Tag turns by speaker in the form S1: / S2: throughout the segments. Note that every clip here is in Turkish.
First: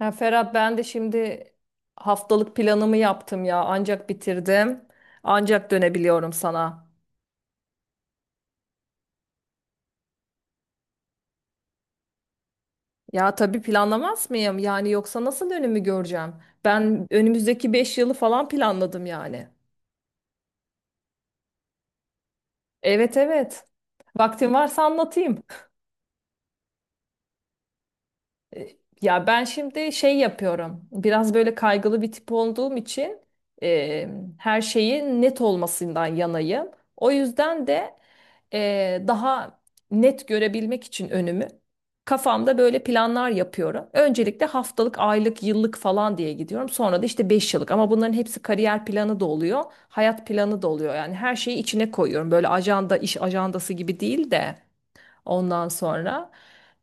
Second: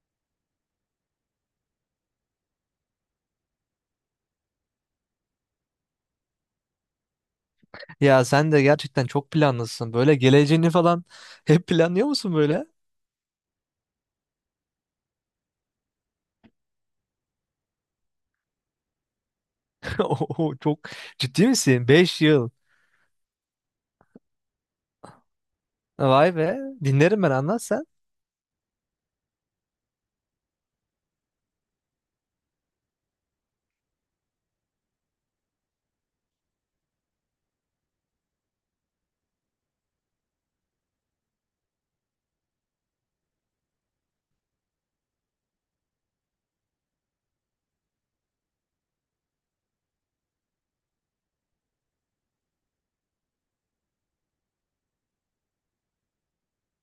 S1: Ya Ferhat ben de şimdi haftalık planımı yaptım ya. Ancak bitirdim. Ancak dönebiliyorum sana.
S2: Ya sen de gerçekten çok planlısın. Böyle geleceğini falan hep planlıyor musun böyle?
S1: Ya tabii planlamaz mıyım? Yani yoksa nasıl önümü göreceğim? Ben önümüzdeki 5 yılı falan planladım yani.
S2: Oo, çok ciddi misin? 5 yıl.
S1: Evet evet. Vaktin varsa anlatayım.
S2: Vay be. Dinlerim ben anlat sen.
S1: E, Ya ben şimdi şey yapıyorum. Biraz böyle kaygılı bir tip olduğum için e, her şeyin net olmasından yanayım. O yüzden de daha net görebilmek için önümü kafamda böyle planlar yapıyorum. Öncelikle haftalık, aylık, yıllık falan diye gidiyorum. Sonra da işte 5 yıllık ama bunların hepsi kariyer planı da oluyor, hayat planı da oluyor. Yani her şeyi içine koyuyorum. Böyle ajanda, iş ajandası gibi değil de ondan sonra.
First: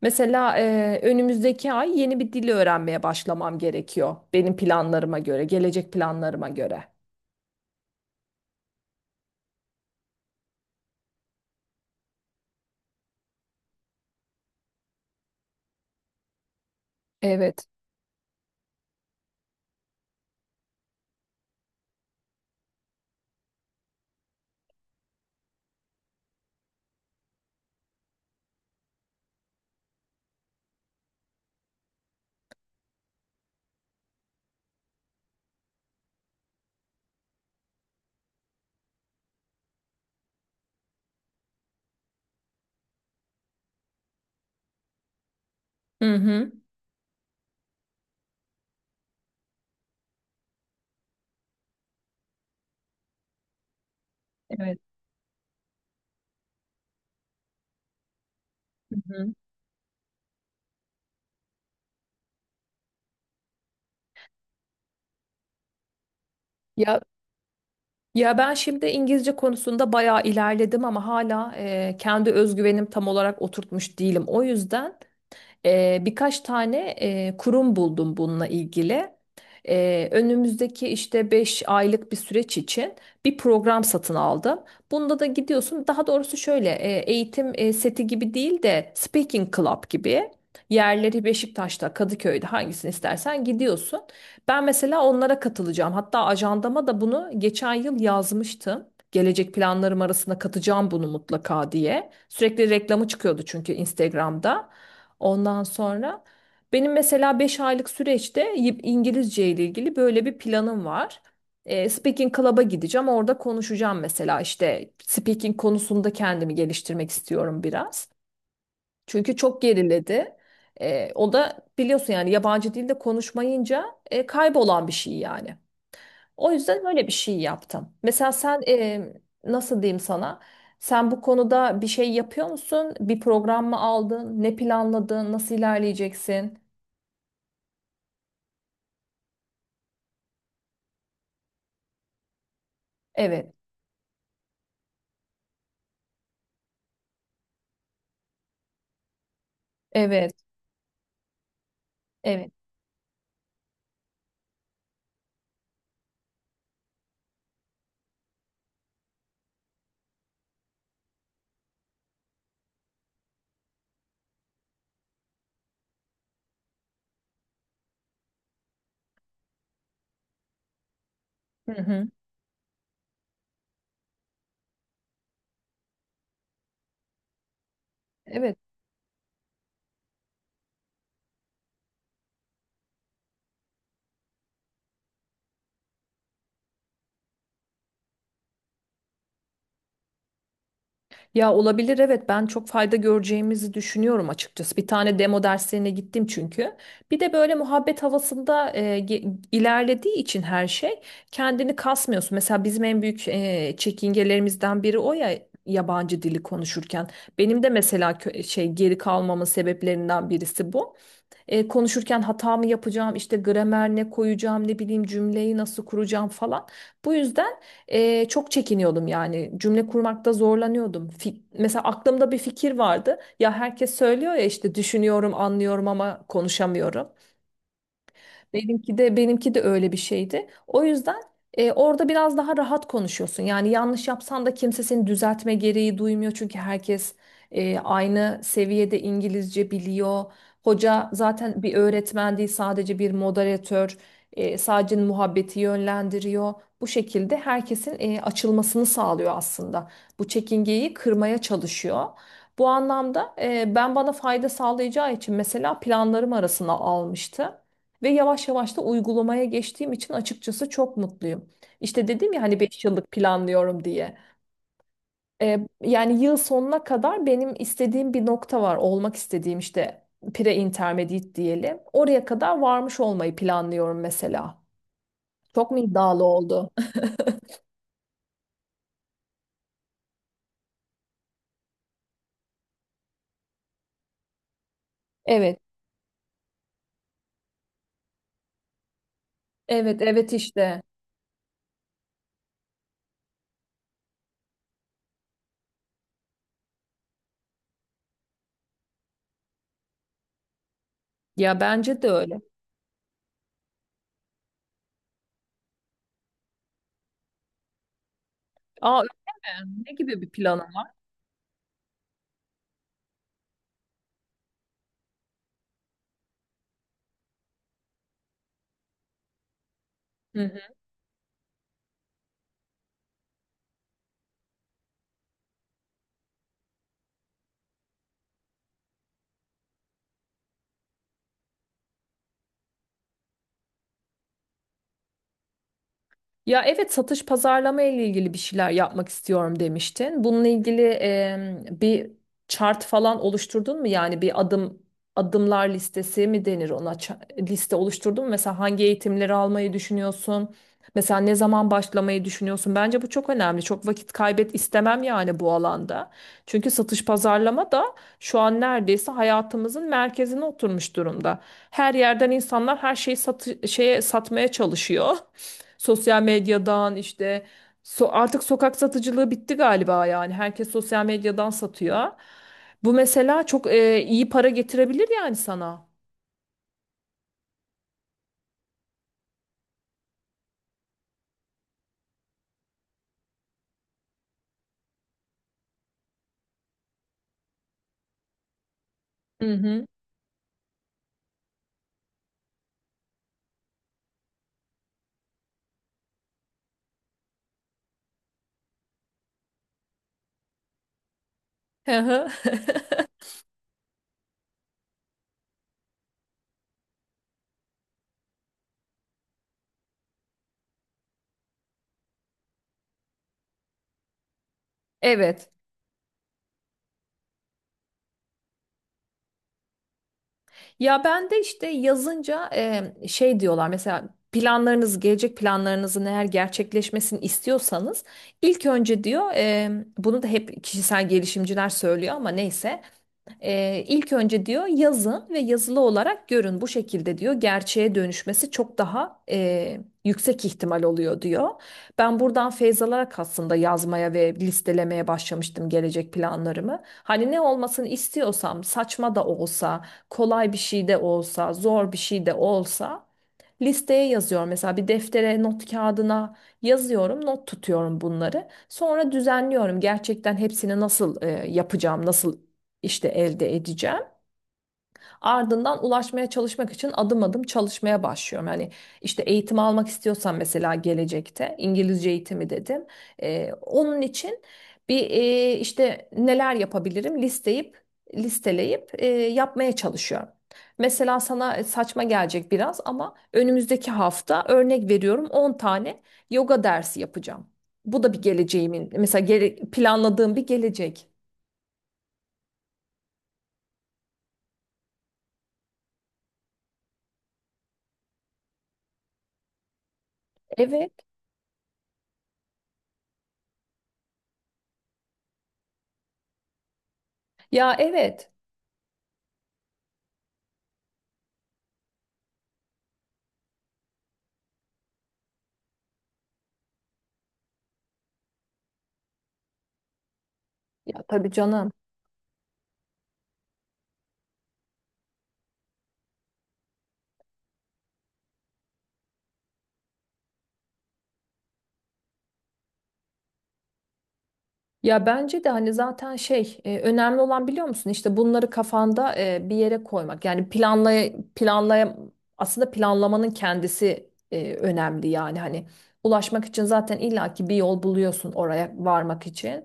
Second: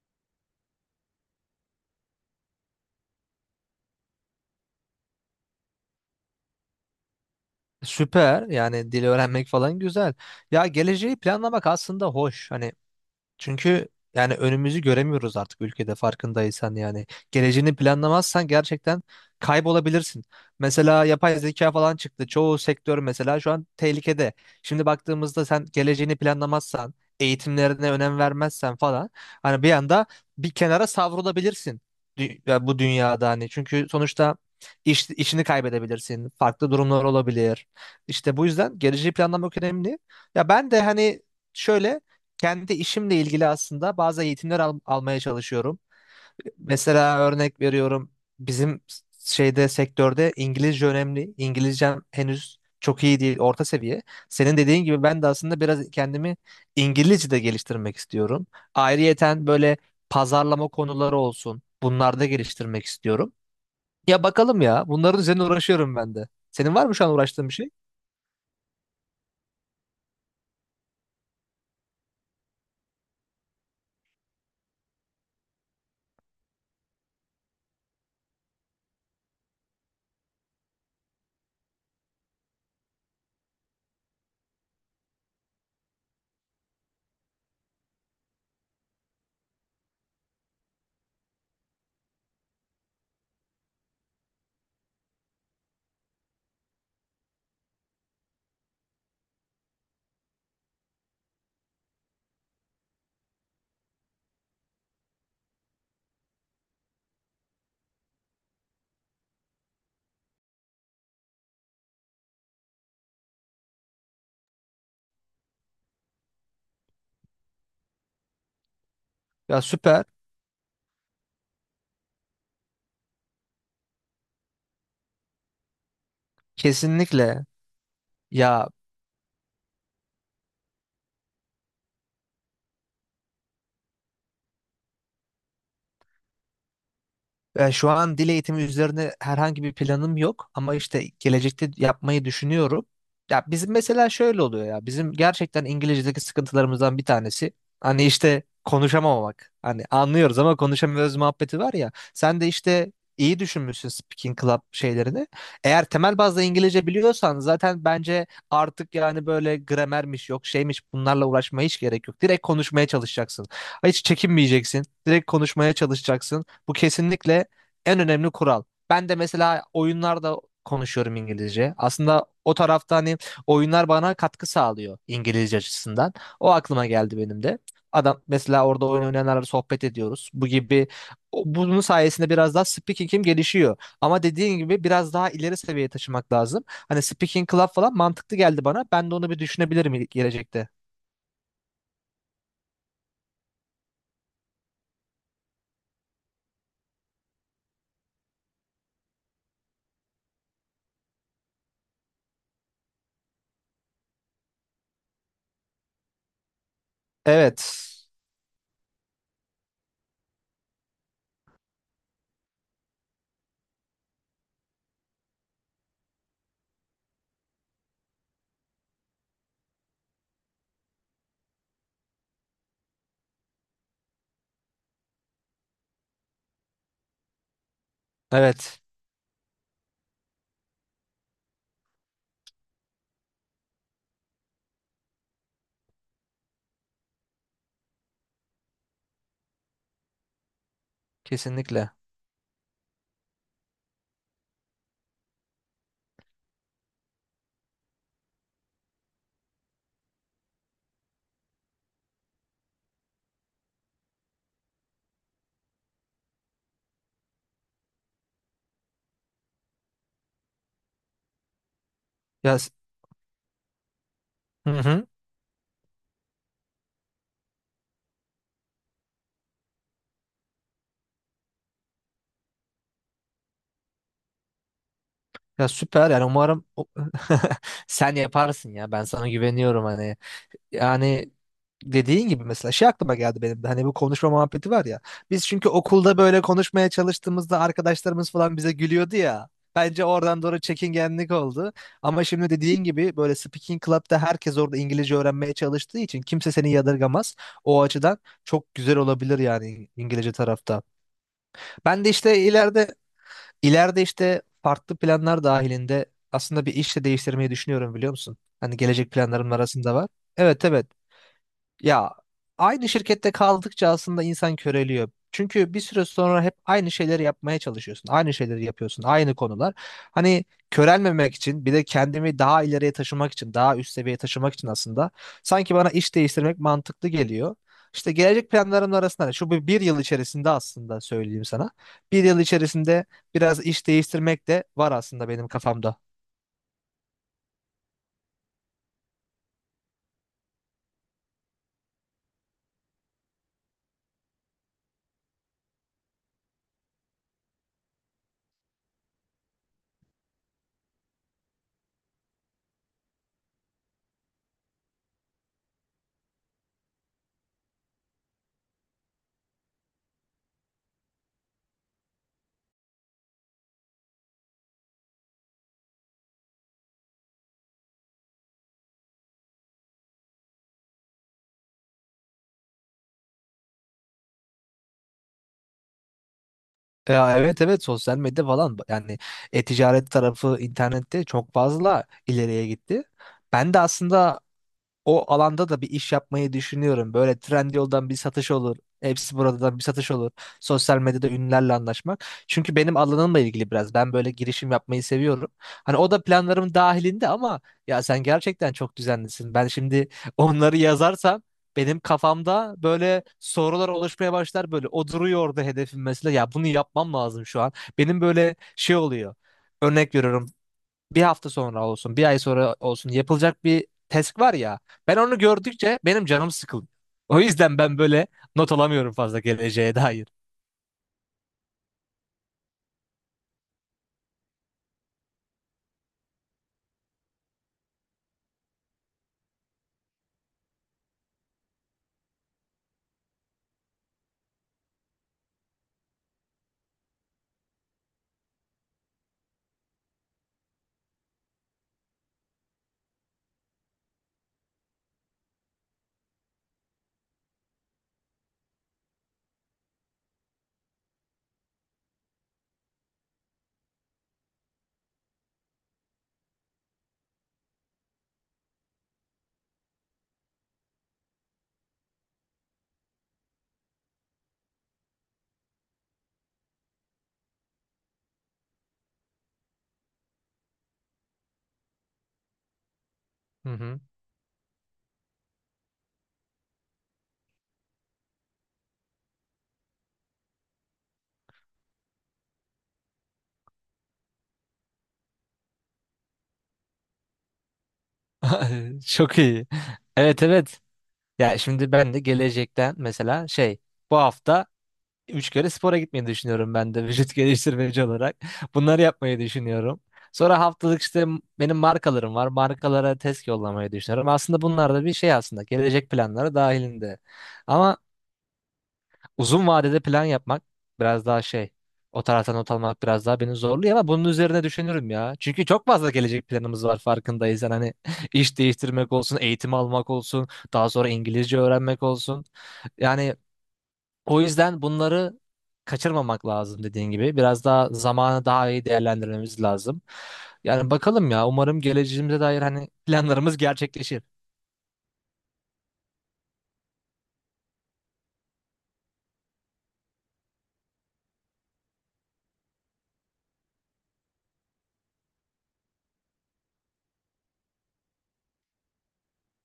S1: Mesela önümüzdeki ay yeni bir dil öğrenmeye başlamam gerekiyor benim planlarıma göre, gelecek planlarıma göre.
S2: Süper. Yani dil öğrenmek falan güzel. Ya geleceği planlamak aslında hoş. Hani çünkü yani önümüzü göremiyoruz artık ülkede farkındaysan yani.
S1: Evet.
S2: Geleceğini planlamazsan gerçekten kaybolabilirsin. Mesela yapay zeka falan çıktı. Çoğu sektör mesela şu an tehlikede. Şimdi baktığımızda sen geleceğini planlamazsan, eğitimlerine önem vermezsen falan hani bir anda bir kenara savrulabilirsin ya bu dünyada hani. Çünkü sonuçta işini kaybedebilirsin. Farklı durumlar olabilir. İşte bu yüzden geleceği planlamak önemli. Ya ben de hani şöyle kendi işimle ilgili aslında bazı eğitimler almaya çalışıyorum.
S1: Hı hı.
S2: Mesela örnek veriyorum bizim şeyde sektörde İngilizce önemli. İngilizcem henüz çok iyi değil, orta seviye. Senin
S1: Evet.
S2: dediğin gibi ben de aslında biraz kendimi İngilizce'de geliştirmek istiyorum.
S1: Hı hı.
S2: Ayrıyeten böyle pazarlama konuları olsun. Bunlarda geliştirmek istiyorum. Ya bakalım ya. Bunların üzerine uğraşıyorum ben de. Senin var mı
S1: Ya
S2: şu an uğraştığın bir şey?
S1: ya ben şimdi İngilizce konusunda bayağı ilerledim ama hala kendi özgüvenim tam olarak oturtmuş değilim. O yüzden birkaç tane kurum buldum bununla ilgili. Önümüzdeki işte 5 aylık bir süreç için bir program satın aldım. Bunda da gidiyorsun. Daha doğrusu şöyle eğitim seti gibi değil de Speaking Club gibi. Yerleri Beşiktaş'ta, Kadıköy'de hangisini istersen gidiyorsun. Ben mesela onlara katılacağım. Hatta ajandama da bunu geçen yıl yazmıştım. Gelecek planlarım arasında katacağım bunu mutlaka diye. Sürekli reklamı çıkıyordu çünkü Instagram'da. Ondan sonra benim mesela 5 aylık süreçte İngilizce ile ilgili böyle bir planım var. Speaking Club'a gideceğim. Orada konuşacağım mesela işte speaking konusunda kendimi geliştirmek istiyorum biraz. Çünkü çok
S2: Ya süper.
S1: geriledi. O da biliyorsun yani yabancı dilde konuşmayınca kaybolan bir şey yani. O yüzden böyle bir şey
S2: Kesinlikle.
S1: yaptım. Mesela sen
S2: Ya,
S1: nasıl diyeyim sana? Sen bu konuda bir şey yapıyor musun? Bir program mı aldın? Ne planladın? Nasıl ilerleyeceksin?
S2: E, şu an dil eğitimi üzerine herhangi bir planım yok ama işte gelecekte yapmayı düşünüyorum. Ya
S1: Evet,
S2: bizim mesela şöyle oluyor ya bizim gerçekten İngilizce'deki sıkıntılarımızdan bir tanesi hani işte konuşamamak. Hani
S1: evet,
S2: anlıyoruz ama konuşamıyoruz muhabbeti var ya. Sen de
S1: evet.
S2: işte iyi düşünmüşsün Speaking Club şeylerini. Eğer temel bazda İngilizce biliyorsan zaten bence artık yani böyle gramermiş yok şeymiş bunlarla uğraşmaya hiç gerek yok. Direkt konuşmaya çalışacaksın. Hiç çekinmeyeceksin. Direkt konuşmaya çalışacaksın. Bu kesinlikle en önemli kural. Ben de mesela oyunlarda konuşuyorum
S1: Hı
S2: İngilizce.
S1: hı.
S2: Aslında o tarafta hani oyunlar bana katkı sağlıyor İngilizce açısından. O aklıma geldi benim de. Adam
S1: Evet.
S2: mesela orada oyun oynayanlarla sohbet ediyoruz. Bu gibi bunun sayesinde biraz daha speaking'im gelişiyor. Ama dediğin gibi biraz daha ileri seviyeye taşımak lazım. Hani speaking club falan mantıklı geldi bana. Ben de onu bir düşünebilirim gelecekte.
S1: Ya olabilir evet ben çok fayda göreceğimizi düşünüyorum açıkçası. Bir tane demo derslerine gittim çünkü. Bir de böyle muhabbet havasında ilerlediği için her şey kendini kasmıyorsun. Mesela bizim en büyük çekingelerimizden biri o ya yabancı dili konuşurken. Benim de
S2: Evet.
S1: mesela şey geri kalmamın sebeplerinden birisi bu. Konuşurken hata mı yapacağım, işte gramer ne koyacağım, ne bileyim cümleyi nasıl kuracağım falan. Bu yüzden çok çekiniyordum yani cümle kurmakta zorlanıyordum. Mesela aklımda bir fikir vardı. Ya herkes söylüyor ya işte düşünüyorum, anlıyorum ama konuşamıyorum.
S2: Evet.
S1: Benimki de benimki de öyle bir şeydi. O yüzden orada biraz daha rahat konuşuyorsun. Yani yanlış yapsan da kimse seni düzeltme gereği duymuyor. Çünkü herkes aynı seviyede İngilizce biliyor. Hoca zaten bir
S2: Kesinlikle.
S1: öğretmen değil sadece bir moderatör. Sadece muhabbeti yönlendiriyor. Bu şekilde herkesin açılmasını sağlıyor aslında. Bu çekingeyi kırmaya çalışıyor. Bu anlamda ben bana fayda sağlayacağı için mesela planlarım arasına almıştı. Ve yavaş yavaş da uygulamaya geçtiğim için açıkçası çok mutluyum. İşte dedim ya
S2: Ya,
S1: hani 5 yıllık planlıyorum diye.
S2: hı hı.
S1: Yani yıl sonuna kadar benim istediğim bir nokta var. Olmak istediğim işte pre-intermediate diyelim. Oraya kadar varmış olmayı planlıyorum mesela.
S2: Ya
S1: Çok mu
S2: süper yani
S1: iddialı
S2: umarım
S1: oldu?
S2: sen yaparsın ya ben sana güveniyorum hani yani dediğin gibi mesela şey aklıma geldi benim de hani bu konuşma muhabbeti var ya biz
S1: Evet,
S2: çünkü okulda böyle konuşmaya çalıştığımızda arkadaşlarımız falan bize gülüyordu ya
S1: evet,
S2: bence
S1: evet
S2: oradan doğru
S1: işte.
S2: çekingenlik oldu ama şimdi dediğin gibi böyle speaking club'da herkes orada İngilizce öğrenmeye çalıştığı için kimse seni yadırgamaz o açıdan çok güzel olabilir yani İngilizce tarafta
S1: Ya bence
S2: ben
S1: de
S2: de işte
S1: öyle.
S2: ileride. İleride işte farklı planlar dahilinde aslında bir iş de değiştirmeyi düşünüyorum biliyor musun? Hani
S1: Aa
S2: gelecek planlarım
S1: öyle mi? Ne
S2: arasında var.
S1: gibi bir
S2: Evet
S1: planım
S2: evet. Ya aynı şirkette kaldıkça aslında insan köreliyor. Çünkü bir süre sonra hep aynı şeyleri yapmaya çalışıyorsun. Aynı şeyleri yapıyorsun. Aynı konular. Hani
S1: var?
S2: körelmemek için bir de kendimi daha ileriye taşımak için, daha üst seviyeye taşımak için aslında sanki bana iş değiştirmek mantıklı geliyor. İşte gelecek planlarımın arasında hani şu bir yıl içerisinde aslında söyleyeyim sana. 1 yıl içerisinde biraz iş değiştirmek de var aslında benim kafamda.
S1: Ya evet satış pazarlama ile ilgili bir şeyler yapmak istiyorum demiştin. Bununla ilgili bir chart falan oluşturdun mu? Yani bir adımlar listesi mi denir ona? Liste oluşturdun mu? Mesela hangi eğitimleri almayı düşünüyorsun? Mesela ne zaman başlamayı düşünüyorsun? Bence bu çok önemli. Çok vakit kaybet istemem yani bu alanda. Çünkü satış pazarlama da şu an neredeyse hayatımızın merkezine oturmuş durumda. Her yerden insanlar her şeyi şeye satmaya çalışıyor. Sosyal medyadan işte artık sokak satıcılığı bitti galiba yani. Herkes sosyal medyadan satıyor. Bu mesela çok iyi para getirebilir yani sana.
S2: Ya evet evet sosyal medya falan yani e-ticaret tarafı internette çok fazla ileriye gitti. Ben de aslında o alanda da bir iş yapmayı düşünüyorum. Böyle Trendyol'dan bir satış olur. Hepsi
S1: Hı
S2: buradan bir
S1: hı.
S2: satış olur. Sosyal medyada ünlülerle anlaşmak. Çünkü benim alanımla ilgili biraz. Ben böyle girişim yapmayı seviyorum. Hani o da planlarım dahilinde ama ya sen gerçekten çok düzenlisin. Ben şimdi onları yazarsam
S1: Hı
S2: benim
S1: hı.
S2: kafamda böyle sorular oluşmaya başlar böyle. O duruyor orada hedefim mesela. Ya bunu yapmam lazım şu an. Benim böyle şey oluyor. Örnek veriyorum bir hafta sonra olsun, bir ay sonra olsun yapılacak bir task var ya. Ben onu
S1: Evet.
S2: gördükçe benim canım sıkıldı. O yüzden ben böyle not alamıyorum fazla geleceğe dair.
S1: Ya ben de işte yazınca şey diyorlar mesela planlarınız gelecek planlarınızın eğer gerçekleşmesini istiyorsanız ilk önce diyor bunu da hep kişisel gelişimciler söylüyor ama neyse ilk önce diyor yazın ve yazılı olarak görün bu şekilde diyor gerçeğe dönüşmesi çok daha yüksek ihtimal oluyor diyor. Ben buradan feyz alarak aslında yazmaya ve listelemeye başlamıştım gelecek planlarımı. Hani ne olmasını istiyorsam saçma da olsa, kolay bir şey de olsa, zor bir şey de olsa listeye yazıyorum. Mesela bir deftere, not kağıdına yazıyorum, not tutuyorum bunları. Sonra düzenliyorum. Gerçekten hepsini nasıl yapacağım, nasıl işte elde edeceğim. Ardından ulaşmaya çalışmak için adım adım çalışmaya başlıyorum. Hani işte eğitim almak istiyorsan mesela gelecekte İngilizce eğitimi dedim.
S2: Hı hı.
S1: Onun için bir işte neler yapabilirim listeleyip yapmaya çalışıyorum. Mesela sana saçma gelecek biraz ama önümüzdeki hafta örnek veriyorum 10 tane yoga dersi yapacağım. Bu da bir geleceğimin mesela
S2: Çok iyi.
S1: planladığım
S2: Evet
S1: bir
S2: evet.
S1: gelecek.
S2: Ya şimdi ben de gelecekten mesela şey bu hafta 3 kere spora gitmeyi düşünüyorum ben de vücut geliştirmeci olarak. Bunları yapmayı düşünüyorum. Sonra
S1: Evet.
S2: haftalık işte benim markalarım var. Markalara test yollamayı düşünüyorum. Aslında bunlar da bir şey aslında. Gelecek planları dahilinde.
S1: Ya
S2: Ama
S1: evet.
S2: uzun vadede plan yapmak biraz daha şey. O taraftan not almak biraz daha beni zorluyor ama bunun üzerine düşünürüm ya. Çünkü çok fazla gelecek planımız var farkındaysan. Hani iş değiştirmek olsun, eğitim almak olsun, daha
S1: Ya
S2: sonra
S1: tabii
S2: İngilizce
S1: canım.
S2: öğrenmek olsun. Yani o yüzden bunları kaçırmamak lazım dediğin gibi. Biraz daha zamanı daha iyi değerlendirmemiz lazım. Yani bakalım ya umarım geleceğimize dair hani planlarımız gerçekleşir.
S1: Ya bence de hani zaten şey önemli olan biliyor musun işte bunları kafanda bir yere koymak yani planlay planlay aslında planlamanın kendisi önemli yani hani ulaşmak için zaten illaki bir yol buluyorsun oraya varmak için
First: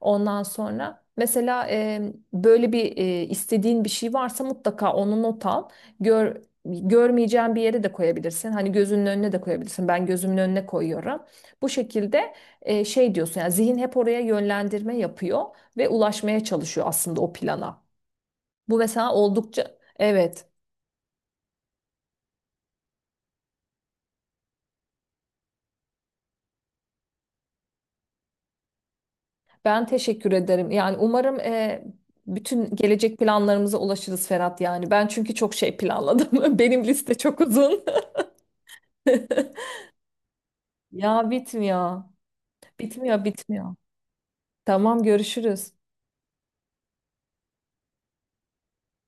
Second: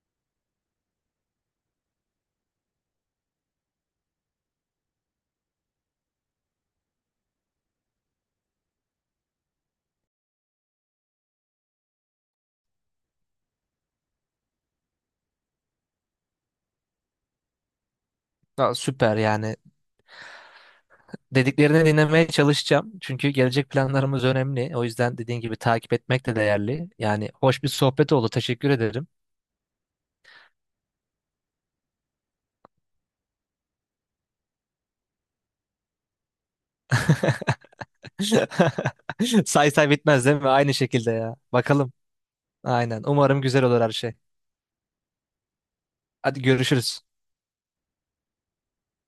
S1: ondan sonra mesela böyle bir istediğin bir şey varsa mutlaka onu not al gör görmeyeceğin bir yere de koyabilirsin hani gözünün önüne de koyabilirsin ben gözümün önüne koyuyorum bu şekilde şey diyorsun yani zihin hep oraya yönlendirme yapıyor ve ulaşmaya çalışıyor aslında o plana.
S2: Aa,
S1: Bu mesela
S2: süper yani
S1: oldukça, evet,
S2: dediklerini dinlemeye çalışacağım. Çünkü gelecek planlarımız önemli. O yüzden dediğin gibi takip etmek de değerli. Yani hoş bir sohbet oldu. Teşekkür ederim.
S1: ben teşekkür ederim. Yani umarım bütün gelecek planlarımıza ulaşırız Ferhat yani. Ben çünkü çok şey planladım. Benim liste çok uzun.
S2: Say say bitmez değil mi? Aynı şekilde
S1: Ya
S2: ya. Bakalım.
S1: bitmiyor.
S2: Aynen.
S1: Bitmiyor,
S2: Umarım güzel
S1: bitmiyor.
S2: olur her şey.
S1: Tamam görüşürüz.
S2: Hadi görüşürüz.